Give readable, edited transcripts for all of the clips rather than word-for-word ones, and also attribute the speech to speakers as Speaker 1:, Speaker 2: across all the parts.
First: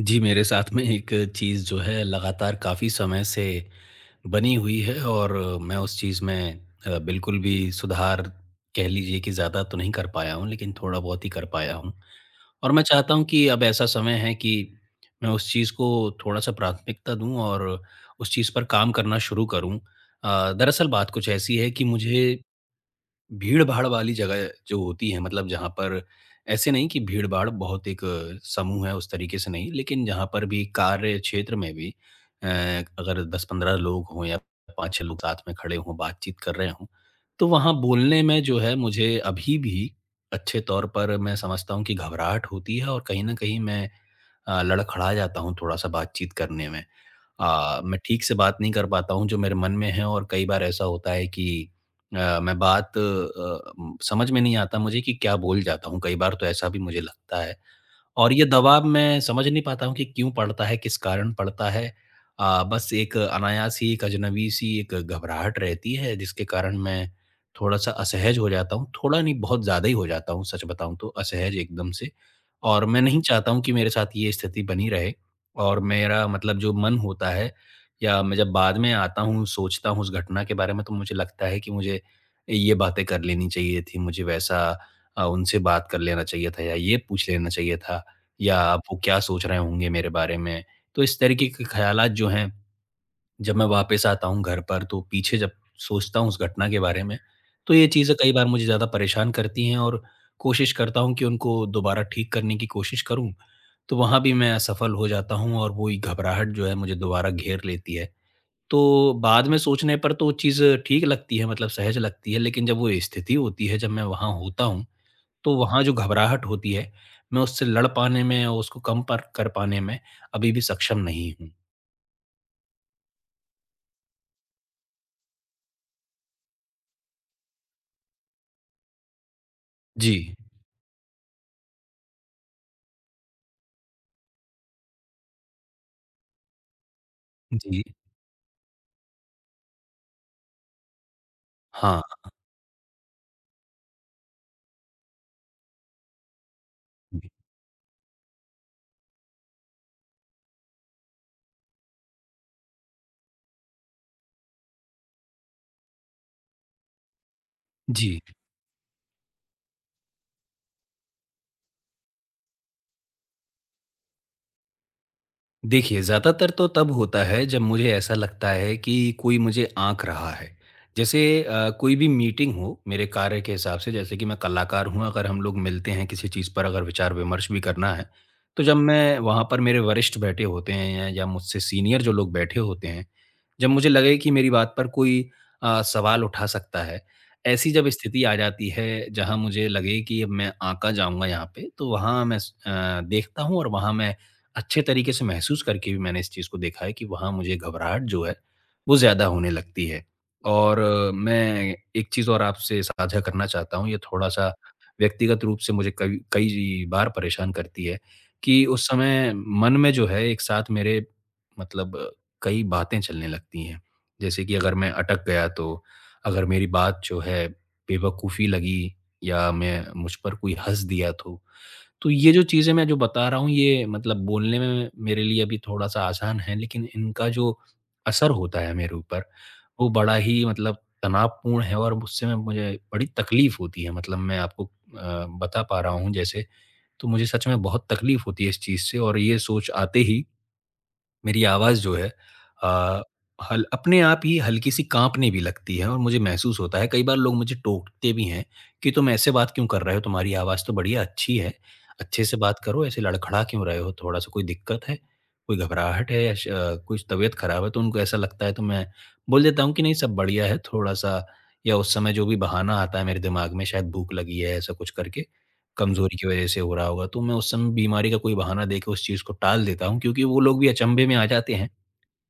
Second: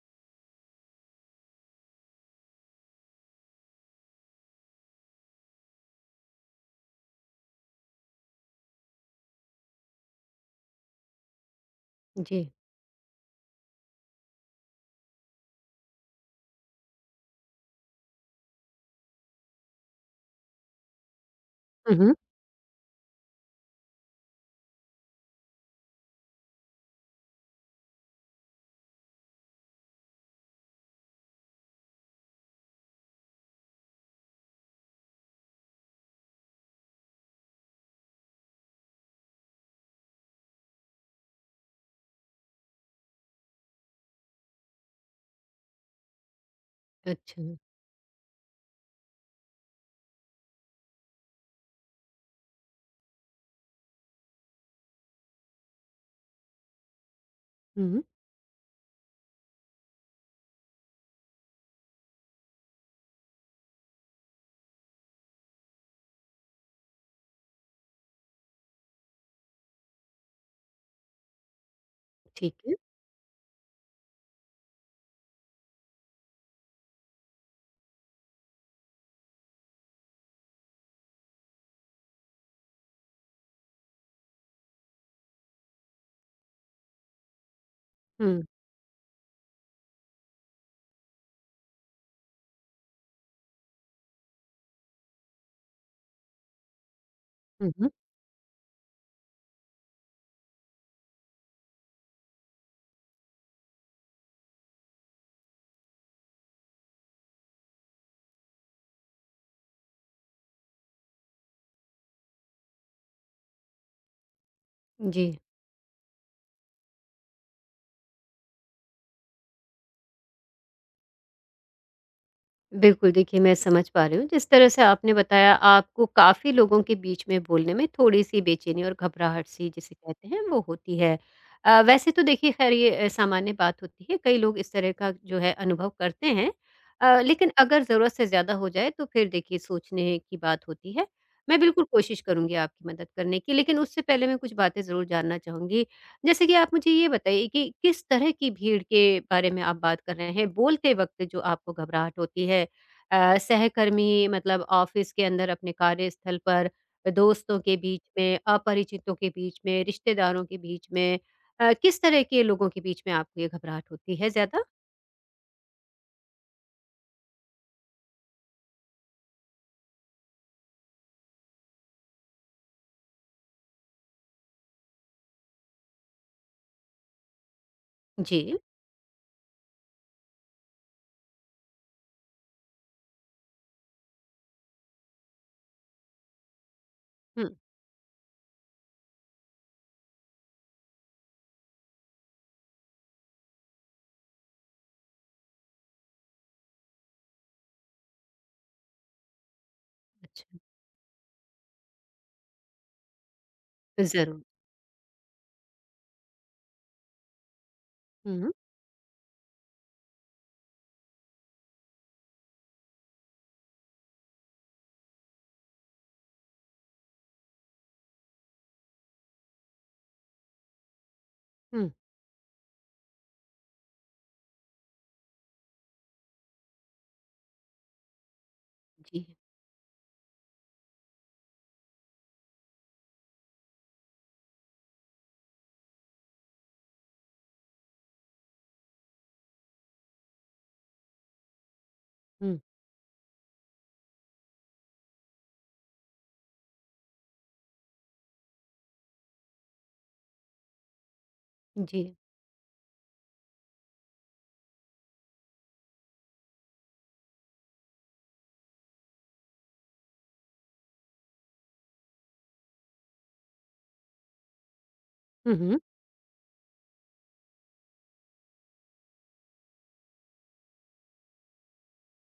Speaker 1: जी, मेरे साथ में एक चीज़ जो है लगातार काफ़ी समय से बनी हुई है और मैं उस चीज़ में बिल्कुल भी सुधार, कह लीजिए, कि ज़्यादा तो नहीं कर पाया हूँ, लेकिन थोड़ा बहुत ही कर पाया हूँ।
Speaker 2: जी।
Speaker 1: और मैं चाहता हूँ कि अब ऐसा समय है कि मैं उस चीज़ को थोड़ा-सा प्राथमिकता दूँ और उस चीज़ पर काम करना शुरू करूँ। दरअसल बात कुछ ऐसी है कि
Speaker 2: हुँ, हुँ।
Speaker 1: मुझे भीड़-भाड़ वाली जगह जो होती है, मतलब जहाँ पर ऐसे नहीं कि भीड़-भाड़ बहुत, एक समूह है उस तरीके से नहीं, लेकिन जहाँ पर भी कार्य क्षेत्र में भी अ, अगर 10-15 लोग हों या 5-6 लोग साथ में खड़े हों, बातचीत कर रहे हों, तो वहाँ बोलने में जो है मुझे अभी भी अच्छे तौर पर मैं समझता हूँ कि घबराहट होती है, और कहीं न कहीं मैं लड़खड़ा जाता हूँ थोड़ा-सा बातचीत करने में।
Speaker 2: अच्छा।
Speaker 1: मैं ठीक से बात नहीं कर पाता हूँ जो मेरे मन में है, और कई बार ऐसा होता है कि अ, मैं बात अ, म- समझ में नहीं आता मुझे कि क्या बोल जाता हूँ, कई बार तो ऐसा भी मुझे लगता है।
Speaker 2: हुँ।
Speaker 1: और ये दबाव मैं समझ नहीं पाता हूँ कि क्यों पड़ता है, किस कारण पड़ता है। बस एक अनायास ही, एक अजनबी-सी एक घबराहट रहती है जिसके कारण मैं थोड़ा-सा असहज हो जाता हूँ। थोड़ा नहीं, बहुत ज़्यादा ही हो जाता हूँ, सच बताऊँ तो असहज एकदम से।
Speaker 2: ठीक है।
Speaker 1: और मैं नहीं चाहता हूँ कि मेरे साथ ये स्थिति बनी रहे, और मेरा मतलब जो मन होता है, या मैं जब बाद में आता हूँ, सोचता हूँ उस घटना के बारे में, तो मुझे लगता है कि मुझे ये बातें कर लेनी चाहिए थी, मुझे वैसा उनसे बात कर लेना चाहिए था या ये पूछ लेना चाहिए था।
Speaker 2: हुँ।
Speaker 1: या अब वो क्या सोच रहे होंगे मेरे बारे में? तो इस तरीके के ख़्यालात जो हैं, जब मैं वापस आता हूँ घर पर, तो पीछे जब सोचता हूँ उस घटना के बारे में,
Speaker 2: हुँ,
Speaker 1: तो ये
Speaker 2: हुँ।
Speaker 1: चीज़ें कई बार मुझे ज़्यादा परेशान करती हैं, और कोशिश करता हूँ कि उनको दोबारा ठीक करने की कोशिश करूँ, तो वहाँ भी मैं असफल हो जाता हूँ और वही घबराहट जो है मुझे दोबारा घेर लेती है। तो बाद में सोचने पर तो चीज़ ठीक लगती है, मतलब सहज लगती है, लेकिन जब वो स्थिति होती है, जब मैं वहाँ होता हूँ,
Speaker 2: जी।
Speaker 1: तो वहाँ जो घबराहट होती है, मैं उससे लड़ पाने में और उसको कम पर कर पाने में अभी भी सक्षम नहीं हूँ।
Speaker 2: बिल्कुल, देखिए मैं समझ पा रही हूँ, जिस तरह से आपने बताया आपको काफ़ी लोगों के बीच में बोलने में थोड़ी-सी बेचैनी और घबराहट-सी जिसे
Speaker 1: जी।
Speaker 2: कहते हैं वो होती है। वैसे तो देखिए ख़ैर ये सामान्य बात होती है, कई लोग इस तरह का जो है अनुभव करते हैं। लेकिन अगर
Speaker 1: जी।
Speaker 2: ज़रूरत से ज़्यादा हो जाए तो फिर देखिए सोचने की बात होती है। मैं बिल्कुल
Speaker 1: हाँ।
Speaker 2: कोशिश करूँगी आपकी मदद करने की, लेकिन उससे पहले मैं कुछ बातें ज़रूर जानना चाहूँगी। जैसे कि आप मुझे ये बताइए कि किस तरह की भीड़ के बारे में आप बात कर रहे हैं? बोलते वक़्त जो आपको घबराहट होती है सहकर्मी मतलब ऑफ़िस के अंदर अपने कार्यस्थल पर, दोस्तों के बीच
Speaker 1: जी।
Speaker 2: में, अपरिचितों के बीच में, रिश्तेदारों के बीच में किस तरह के लोगों के बीच में आपको ये घबराहट होती है ज़्यादा?
Speaker 1: देखिए, ज़्यादातर तो तब होता है जब मुझे ऐसा लगता है कि कोई मुझे आँक रहा है। जैसे कोई भी मीटिंग हो मेरे कार्य के हिसाब से, जैसे कि मैं कलाकार हूँ, अगर हम लोग मिलते हैं किसी चीज़ पर, अगर विचार-विमर्श भी करना है,
Speaker 2: जी।
Speaker 1: तो जब मैं वहाँ पर, मेरे वरिष्ठ बैठे होते हैं या मुझसे सीनियर जो लोग बैठे होते हैं, जब मुझे लगे कि मेरी बात पर कोई सवाल उठा सकता है,
Speaker 2: हुँ,
Speaker 1: ऐसी जब स्थिति आ जाती है जहाँ मुझे लगे कि अब मैं आँका जाऊँगा यहाँ पे, तो वहाँ मैं देखता हूँ और वहाँ मैं अच्छे तरीके से महसूस करके भी मैंने इस चीज़ को देखा है कि वहाँ मुझे घबराहट जो है, वो ज़्यादा होने लगती है।
Speaker 2: अच्छा।
Speaker 1: और मैं एक चीज़ और आपसे साझा करना चाहता हूँ, ये
Speaker 2: ज़रूर।
Speaker 1: थोड़ा-सा व्यक्तिगत रूप से मुझे कई कई बार परेशान करती है,
Speaker 2: हुँ,
Speaker 1: कि उस समय मन में जो है एक साथ मेरे, मतलब कई बातें चलने लगती हैं। जैसे कि अगर मैं अटक गया तो, अगर मेरी बात जो है बेवकूफ़ी लगी, या मैं मुझ पर कोई हँस दिया
Speaker 2: हुँ।
Speaker 1: तो ये जो चीज़ें मैं जो बता रहा हूँ, ये मतलब बोलने में मेरे लिए अभी थोड़ा-सा आसान है, लेकिन इनका जो असर होता है मेरे ऊपर,
Speaker 2: जी।
Speaker 1: वो बड़ा ही, मतलब, तनावपूर्ण है और उससे मैं, मुझे बड़ी तकलीफ़ होती है। मतलब मैं आपको बता पा रहा हूँ जैसे, तो मुझे सच में बहुत तकलीफ़ होती है इस चीज़ से, और ये सोच आते ही मेरी आवाज़ जो है
Speaker 2: हुँ,
Speaker 1: अ, हल अपने आप ही हल्की-सी काँपने भी लगती है, और मुझे महसूस होता है कई बार लोग मुझे टोकते भी हैं कि तुम ऐसे बात क्यों कर रहे हो? तुम्हारी आवाज़ तो बढ़िया, अच्छी है,
Speaker 2: जी।
Speaker 1: अच्छे से बात करो, ऐसे लड़खड़ा क्यों रहे हो? थोड़ा-सा कोई दिक्कत है? कोई घबराहट है या कुछ तबीयत ख़राब है? तो उनको ऐसा लगता है, तो मैं बोल देता हूँ कि नहीं, सब बढ़िया है, थोड़ा-सा, या उस समय जो भी बहाना आता है मेरे दिमाग में, शायद भूख लगी है, ऐसा कुछ करके,
Speaker 2: हुँ, हुँ।
Speaker 1: कमज़ोरी की वज़ह से हो रहा होगा, तो मैं उस समय बीमारी का कोई बहाना देके उस चीज़ को टाल देता हूँ, क्योंकि वो लोग भी अचंभे में आ जाते हैं।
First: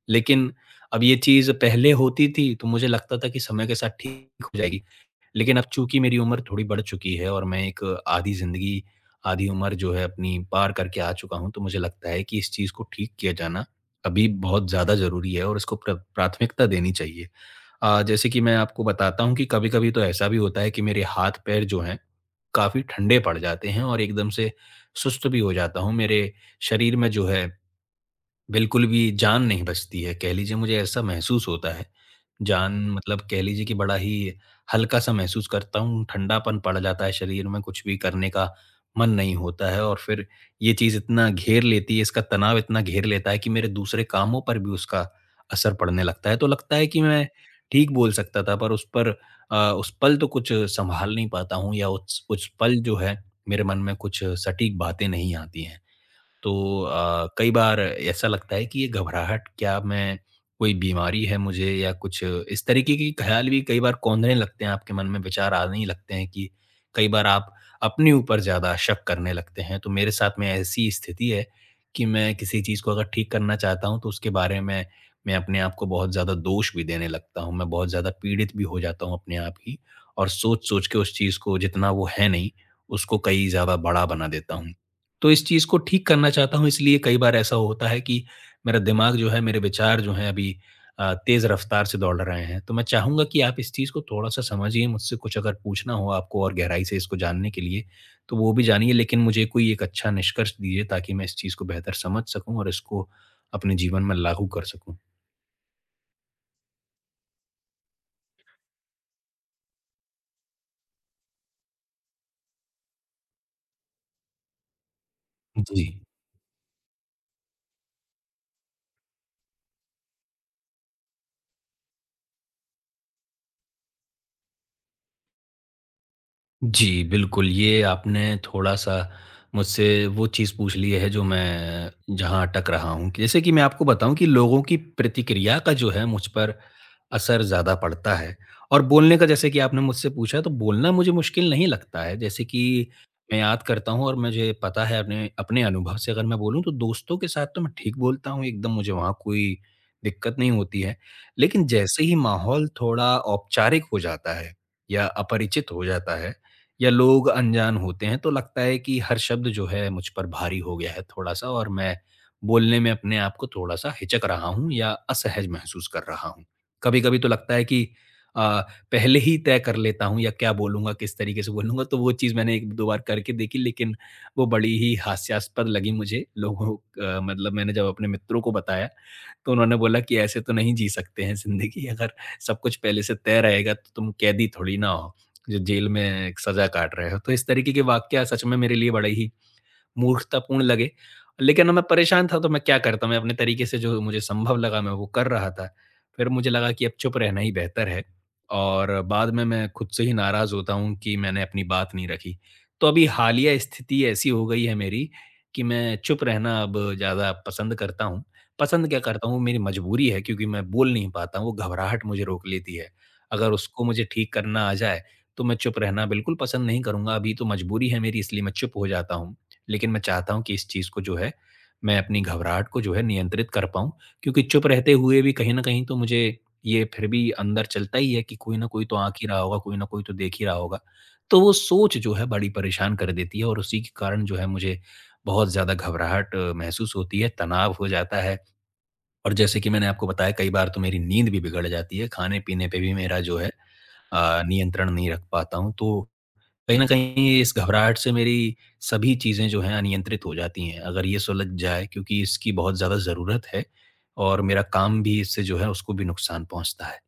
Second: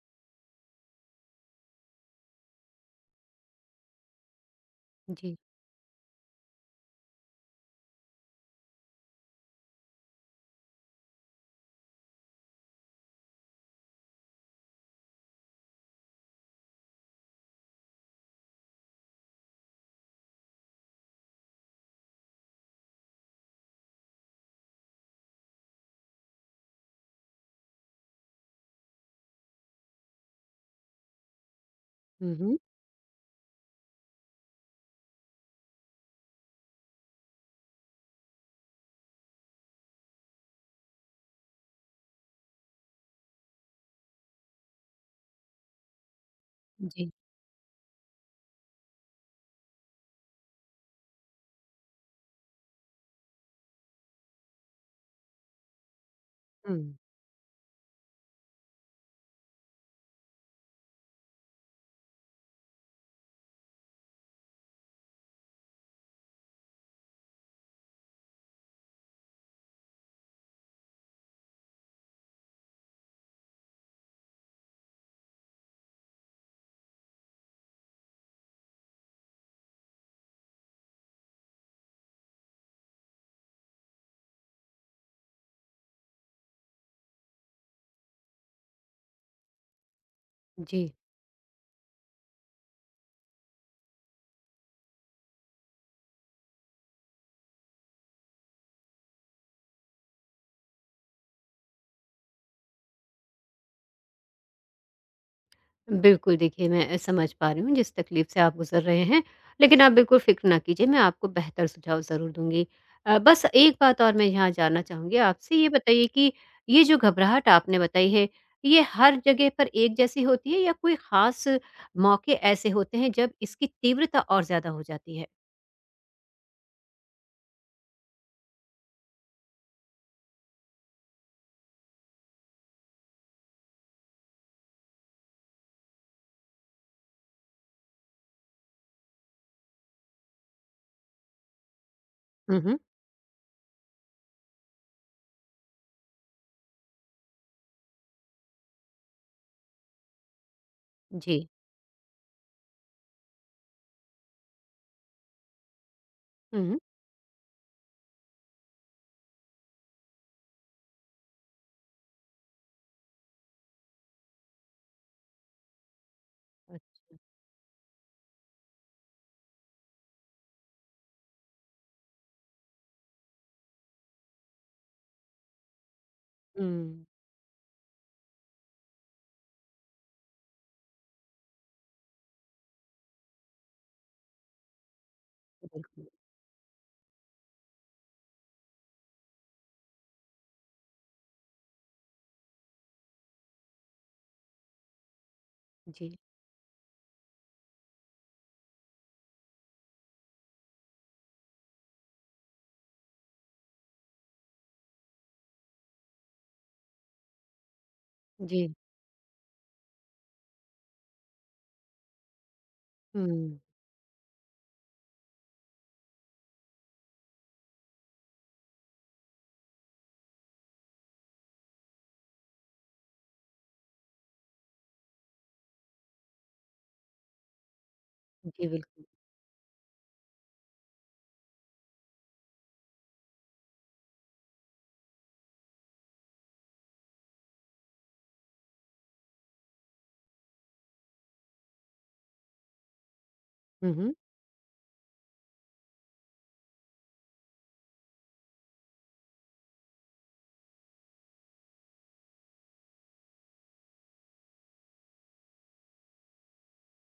Speaker 1: लेकिन अब ये चीज़ पहले होती थी तो मुझे लगता था कि समय के साथ ठीक हो जाएगी।
Speaker 2: जी।
Speaker 1: लेकिन अब चूँकि मेरी उम्र थोड़ी बढ़ चुकी है, और मैं एक आधी ज़िंदगी, आधी उम्र जो है अपनी पार करके आ चुका हूँ, तो मुझे लगता है कि इस चीज़ को ठीक किया जाना अभी बहुत ज़्यादा ज़रूरी है, और इसको प्राथमिकता देनी चाहिए। जैसे कि मैं आपको बताता हूँ कि कभी-कभी तो ऐसा भी होता है कि मेरे हाथ-पैर जो हैं, काफ़ी ठंडे पड़ जाते हैं और एकदम से सुस्त भी हो जाता हूँ। मेरे शरीर में जो है, बिल्कुल भी जान नहीं बचती है। कह लीजिए, मुझे ऐसा महसूस होता है।
Speaker 2: हुँ, हुँ।
Speaker 1: जान मतलब, कह लीजिए कि बड़ा ही हल्का-सा महसूस करता हूँ, ठंडापन पड़ जाता है शरीर में, कुछ भी करने का मन नहीं होता है, और फिर ये चीज़ इतना घेर लेती है, इसका तनाव इतना घेर लेता है कि मेरे दूसरे कामों पर भी उसका असर पड़ने लगता है। तो लगता है कि
Speaker 2: जी।
Speaker 1: मैं ठीक बोल सकता था, पर उस पल तो कुछ सँभाल नहीं पाता हूँ, या उस पल जो है, मेरे मन में कुछ सटीक बातें नहीं आती हैं। तो
Speaker 2: हुँ,
Speaker 1: कई बार ऐसा लगता है कि ये घबराहट क्या, मैं, कोई बीमारी है मुझे? या कुछ इस तरीके के ख्याल भी कई बार कौंधने लगते हैं, आपके मन में विचार आने ही लगते हैं कि कई बार आप अपने ऊपर ज़्यादा शक करने लगते हैं। तो मेरे साथ में ऐसी स्थिति है कि मैं किसी चीज़ को अगर ठीक करना चाहता हूँ, तो उसके बारे में मैं अपने आप को बहुत ज़्यादा दोष भी देने लगता हूँ। मैं बहुत ज़्यादा पीड़ित भी हो जाता हूँ अपने आप ही, और सोच-सोच के उस चीज़ को जितना वो है नहीं, उसको कहीं ज़्यादा बड़ा बना देता हूँ। तो इस चीज़ को ठीक करना चाहता हूँ, इसलिए कई बार ऐसा होता है कि मेरा दिमाग जो है, मेरे विचार जो हैं अभी
Speaker 2: जी।
Speaker 1: तेज़ रफ़्तार से दौड़ रहे हैं। तो मैं चाहूँगा कि आप इस चीज़ को थोड़ा-सा समझिए, मुझसे कुछ अगर पूछना हो आपको और गहराई से इसको जानने के लिए, तो वो भी जानिए, लेकिन मुझे कोई एक अच्छा निष्कर्ष दीजिए, ताकि मैं इस चीज़ को बेहतर समझ सकूँ और इसको अपने जीवन में लागू कर सकूँ।
Speaker 2: बिल्कुल, देखिए मैं समझ पा रही हूँ जिस तकलीफ़ से आप गुज़र रहे हैं, लेकिन आप बिल्कुल फ़िक्र ना कीजिए, मैं आपको बेहतर सुझाव ज़रूर दूँगी। बस एक बात और मैं यहाँ जानना चाहूँगी आपसे, ये
Speaker 1: जी।
Speaker 2: बताइए कि ये जो घबराहट आपने बताई है, ये हर जगह पर एक जैसी होती है या कोई ख़ास मौके ऐसे होते हैं जब इसकी तीव्रता और ज़्यादा हो जाती है?
Speaker 1: जी, बिल्कुल, ये आपने थोड़ा-सा मुझसे वो चीज़ पूछ ली है जो मैं जहाँ अटक रहा हूँ। जैसे कि मैं आपको बताऊँ, कि लोगों की प्रतिक्रिया का जो है मुझ पर असर ज़्यादा पड़ता है, और बोलने का जैसे कि आपने मुझसे पूछा, तो बोलना मुझे मुश्किल नहीं लगता है। जैसे
Speaker 2: हुँ, हुँ।
Speaker 1: कि मैं याद करता हूँ और मुझे पता है, अपने अपने अनुभव से अगर मैं बोलूँ, तो दोस्तों के साथ तो मैं ठीक बोलता हूँ, एकदम मुझे वहाँ कोई दिक्कत नहीं होती है।
Speaker 2: जी।
Speaker 1: लेकिन जैसे ही माहौल थोड़ा औपचारिक हो जाता है, या अपरिचित हो जाता है,
Speaker 2: हुँ, हुँ।
Speaker 1: या लोग अनजान होते हैं, तो लगता है कि हर शब्द जो है मुझ पर भारी हो गया है थोड़ा-सा, और मैं बोलने में अपने आप को थोड़ा-सा हिचक रहा हूँ, या असहज महसूस कर रहा हूँ।
Speaker 2: अ,
Speaker 1: कभी-कभी तो लगता है कि अ, पहले ही तय कर लेता हूँ या क्या बोलूँगा, किस तरीके से बोलूँगा, तो वो चीज़ मैंने 1-2 बार करके देखी, लेकिन वो बड़ी ही हास्यास्पद लगी मुझे। लोगों,
Speaker 2: हुँ,
Speaker 1: मतलब मैंने जब अपने मित्रों को बताया, तो उन्होंने बोला कि ऐसे तो नहीं जी सकते हैं ज़िंदगी, अगर सब कुछ पहले से तय रहेगा तो तुम कैदी थोड़ी ना हो, जो जेल में
Speaker 2: बिल्कुल।
Speaker 1: एक सज़ा काट रहे हो। तो इस तरीके के वाकया सच में मेरे लिए बड़े ही मूर्खतापूर्ण लगे। लेकिन अब मैं परेशान था तो मैं क्या करता, मैं अपने तरीके से जो मुझे संभव लगा मैं वो कर रहा था।
Speaker 2: जी,
Speaker 1: फिर मुझे लगा कि अब चुप रहना ही बेहतर है, और बाद में मैं खुद से ही नाराज़ होता हूँ कि मैंने अपनी बात नहीं रखी। तो अभी हालिया स्थिति ऐसी हो गई है मेरी, कि मैं चुप रहना अब ज़्यादा पसंद करता हूँ।
Speaker 2: जी।
Speaker 1: पसंद क्या करता हूँ, मेरी मजबूरी है, क्योंकि मैं बोल नहीं पाता हूँ, वो घबराहट मुझे रोक लेती है। अगर
Speaker 2: हुँ,
Speaker 1: उसको मुझे ठीक करना आ जाए, तो मैं चुप रहना बिल्कुल पसंद नहीं करूँगा, अभी तो मजबूरी है मेरी, इसलिए मैं चुप हो जाता हूँ। लेकिन मैं चाहता हूँ कि इस चीज़ को जो है, मैं अपनी घबराहट को जो है नियंत्रित कर पाऊँ। क्योंकि चुप रहते हुए भी कहीं न कहीं तो मुझे ये फिर भी अंदर चलता ही है कि कोई
Speaker 2: जी,
Speaker 1: न कोई तो
Speaker 2: बिल्कुल।
Speaker 1: आँक ही रहा होगा, कोई न कोई तो देख ही रहा होगा। तो वो सोच जो है बड़ी परेशान कर देती है, और उसी के कारण जो है मुझे बहुत ज़्यादा घबराहट महसूस होती है, तनाव हो जाता है, और जैसे कि मैंने आपको बताया, कई बार तो मेरी नींद भी बिगड़ जाती है, खाने-पीने पे भी मेरा जो है
Speaker 2: हुँ, हुँ।
Speaker 1: नियंत्रण नहीं रख पाता हूँ। तो कहीं न कहीं इस घबराहट से मेरी सभी चीज़ें जो हैं अनियंत्रित हो जाती हैं। अगर ये सुलझ जाए, क्योंकि इसकी बहुत ज़्यादा ज़रूरत है, और मेरा काम भी इससे जो है, उसको भी नुकसान पहुँचता है।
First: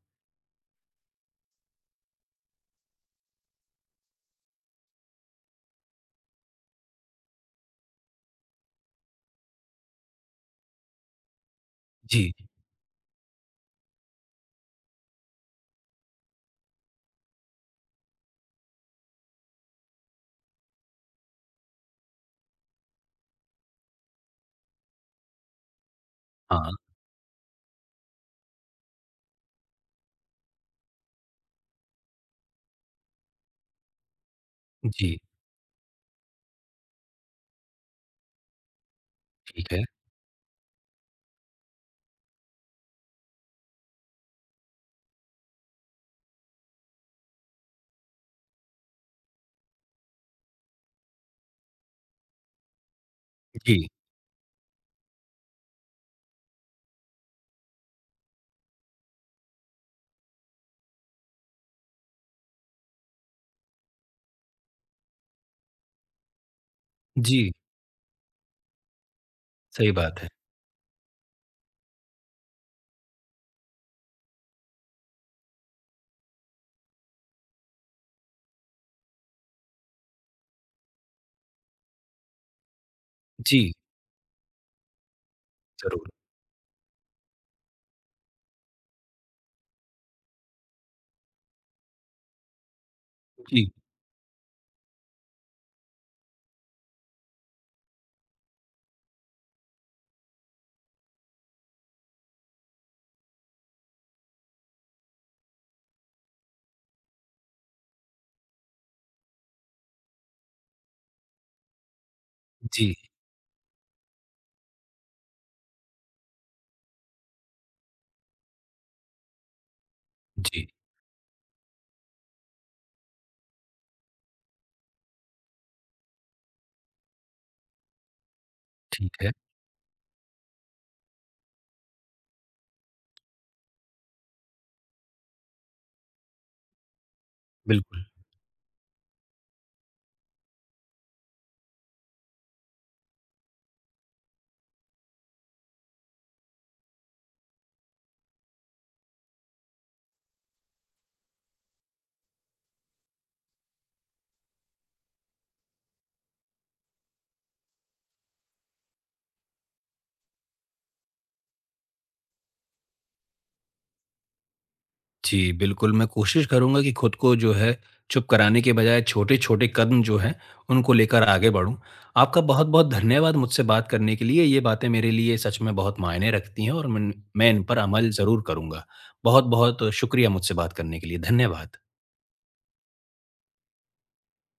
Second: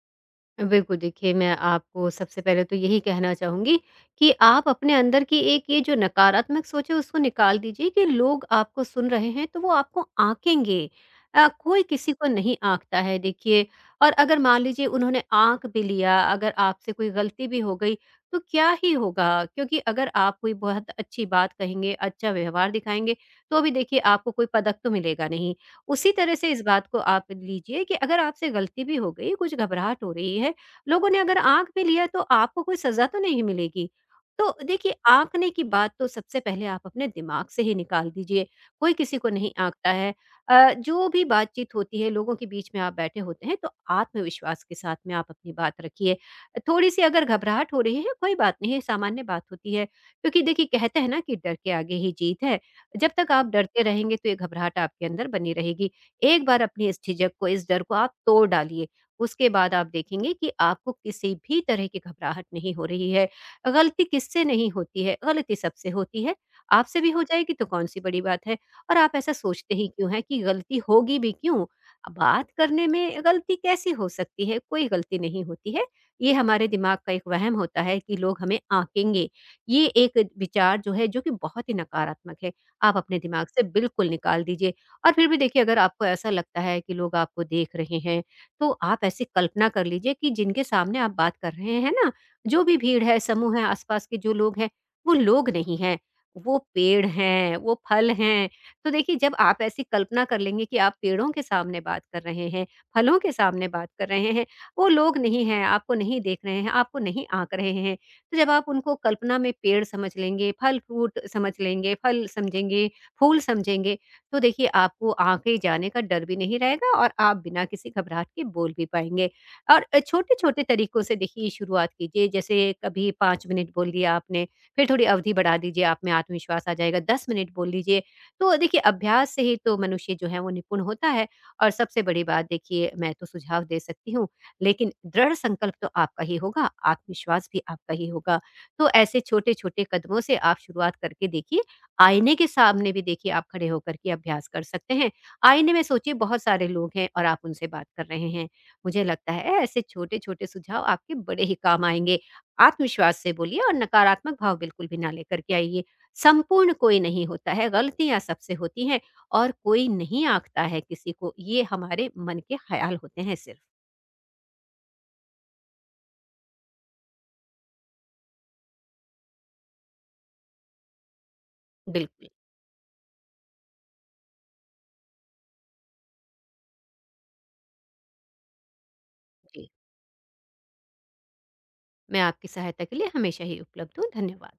Speaker 2: बिल्कुल, देखिए मैं आपको सबसे पहले तो यही कहना चाहूँगी कि आप अपने अंदर की एक ये जो नकारात्मक सोच है उसको निकाल दीजिए कि लोग आपको सुन रहे हैं तो वो आपको आँकेंगे। कोई किसी को
Speaker 1: जी।
Speaker 2: नहीं आँकता है देखिए और अगर मान लीजिए उन्होंने आँक भी लिया, अगर आपसे कोई गलती भी हो गई तो क्या ही होगा? क्योंकि अगर आप कोई बहुत अच्छी बात कहेंगे, अच्छा व्यवहार दिखाएँगे तो भी देखिए आपको कोई पदक तो मिलेगा नहीं। उसी तरह से इस
Speaker 1: हाँ,
Speaker 2: बात को आप लीजिए कि अगर आपसे गलती भी हो गई, कुछ घबराहट हो रही है, लोगों ने अगर आँक भी लिया तो आपको कोई सज़ा तो नहीं मिलेगी। तो देखिए
Speaker 1: जी,
Speaker 2: आँकने की बात तो सबसे पहले आप अपने दिमाग से ही निकाल दीजिए, कोई किसी को नहीं
Speaker 1: ठीक है।
Speaker 2: आँकता है। जो भी बातचीत होती है, लोगों के बीच में आप बैठे होते हैं, तो आत्मविश्वास के साथ में आप अपनी बात रखिए। थोड़ी-सी अगर घबराहट हो रही है, कोई बात नहीं है, सामान्य बात होती है, क्योंकि देखिए कहते हैं ना कि डर के आगे ही जीत है। जब तक आप डरते
Speaker 1: जी,
Speaker 2: रहेंगे तो ये घबराहट आपके अंदर बनी रहेगी। एक बार अपनी इस झिझक को, इस डर को आप तोड़ डालिए, उसके बाद आप देखेंगे कि आपको किसी भी तरह की घबराहट नहीं हो रही है। गलती किससे नहीं होती है, गलती सबसे होती है। आपसे भी हो
Speaker 1: जी,
Speaker 2: जाएगी तो कौन-सी बड़ी बात है और आप ऐसा सोचते ही
Speaker 1: सही
Speaker 2: क्यों
Speaker 1: बात
Speaker 2: हैं
Speaker 1: है।
Speaker 2: कि गलती होगी भी क्यों? बात करने में गलती कैसी हो सकती है? कोई गलती नहीं होती है। ये हमारे दिमाग का एक वहम होता है कि लोग हमें आँकेंगे। ये एक विचार जो है जो कि बहुत ही नकारात्मक है। आप अपने दिमाग से
Speaker 1: जी,
Speaker 2: बिल्कुल निकाल दीजिए। और फिर भी देखिए अगर आपको
Speaker 1: ज़रूर।
Speaker 2: ऐसा लगता है कि लोग आपको देख रहे हैं, तो आप ऐसी कल्पना कर लीजिए कि जिनके सामने आप बात कर रहे हैं ना, जो भी भीड़ है, समूह है,
Speaker 1: जी,
Speaker 2: आस-पास के जो लोग हैं, वो लोग नहीं हैं, वो पेड़ हैं, वो फल हैं। तो देखिए जब आप ऐसी कल्पना कर लेंगे कि आप पेड़ों के सामने बात कर रहे हैं, फलों के सामने बात कर रहे हैं, वो लोग नहीं हैं, आपको नहीं देख रहे हैं, आपको नहीं आँक रहे हैं। तो जब आप उनको कल्पना में पेड़ समझ लेंगे, फल-फ्रूट समझ लेंगे, फल समझेंगे,
Speaker 1: जी,
Speaker 2: फूल समझेंगे, तो देखिए आपको आगे जाने का डर भी नहीं रहेगा और आप बिना किसी घबराहट के बोल भी पाएँगे। और छोटे-छोटे
Speaker 1: जी,
Speaker 2: तरीकों से देखिए शुरुआत कीजिए, जैसे कभी 5 मिनट बोल दिया आपने, फिर थोड़ी अवधि बढ़ा दीजिए, आप में आत्मविश्वास आ जाएगा, 10 मिनट बोल लीजिए। तो देखिए
Speaker 1: ठीक है,
Speaker 2: अभ्यास से ही तो मनुष्य जो है वो निपुण होता है और सबसे बड़ी बात देखिए मैं तो सुझाव दे सकती हूँ लेकिन दृढ़ संकल्प तो आपका ही होगा, आत्मविश्वास भी आपका
Speaker 1: बिल्कुल।
Speaker 2: ही होगा। तो ऐसे छोटे-छोटे कदमों से आप शुरुआत करके देखिए। आईने के सामने भी देखिए आप खड़े होकर के अभ्यास कर सकते हैं। आईने में सोचिए बहुत सारे लोग हैं और आप उनसे बात कर रहे हैं। मुझे लगता है ऐसे छोटे-छोटे सुझाव आपके बड़े ही काम आएँगे। आत्मविश्वास से बोलिए और नकारात्मक भाव बिल्कुल भी ना लेकर के आइए। संपूर्ण कोई नहीं होता है, गलतियाँ सबसे होती हैं और कोई नहीं आँकता है किसी को। ये हमारे मन के ख़्याल होते हैं सिर्फ़।
Speaker 1: जी, बिल्कुल, मैं कोशिश करूँगा कि खुद को जो है चुप कराने के बजाय छोटे-छोटे कदम जो हैं, उनको लेकर आगे बढ़ूँ।
Speaker 2: बिल्कुल।
Speaker 1: आपका बहुत-बहुत धन्यवाद मुझसे बात करने के लिए, ये बातें मेरे लिए सच में बहुत मायने रखती हैं, और मन मैं इन पर अमल ज़रूर करूँगा।
Speaker 2: जी,
Speaker 1: बहुत-बहुत शुक्रिया मुझसे बात करने के लिए, धन्यवाद।
Speaker 2: मैं आपकी सहायता के लिए हमेशा ही उपलब्ध हूँ। धन्यवाद।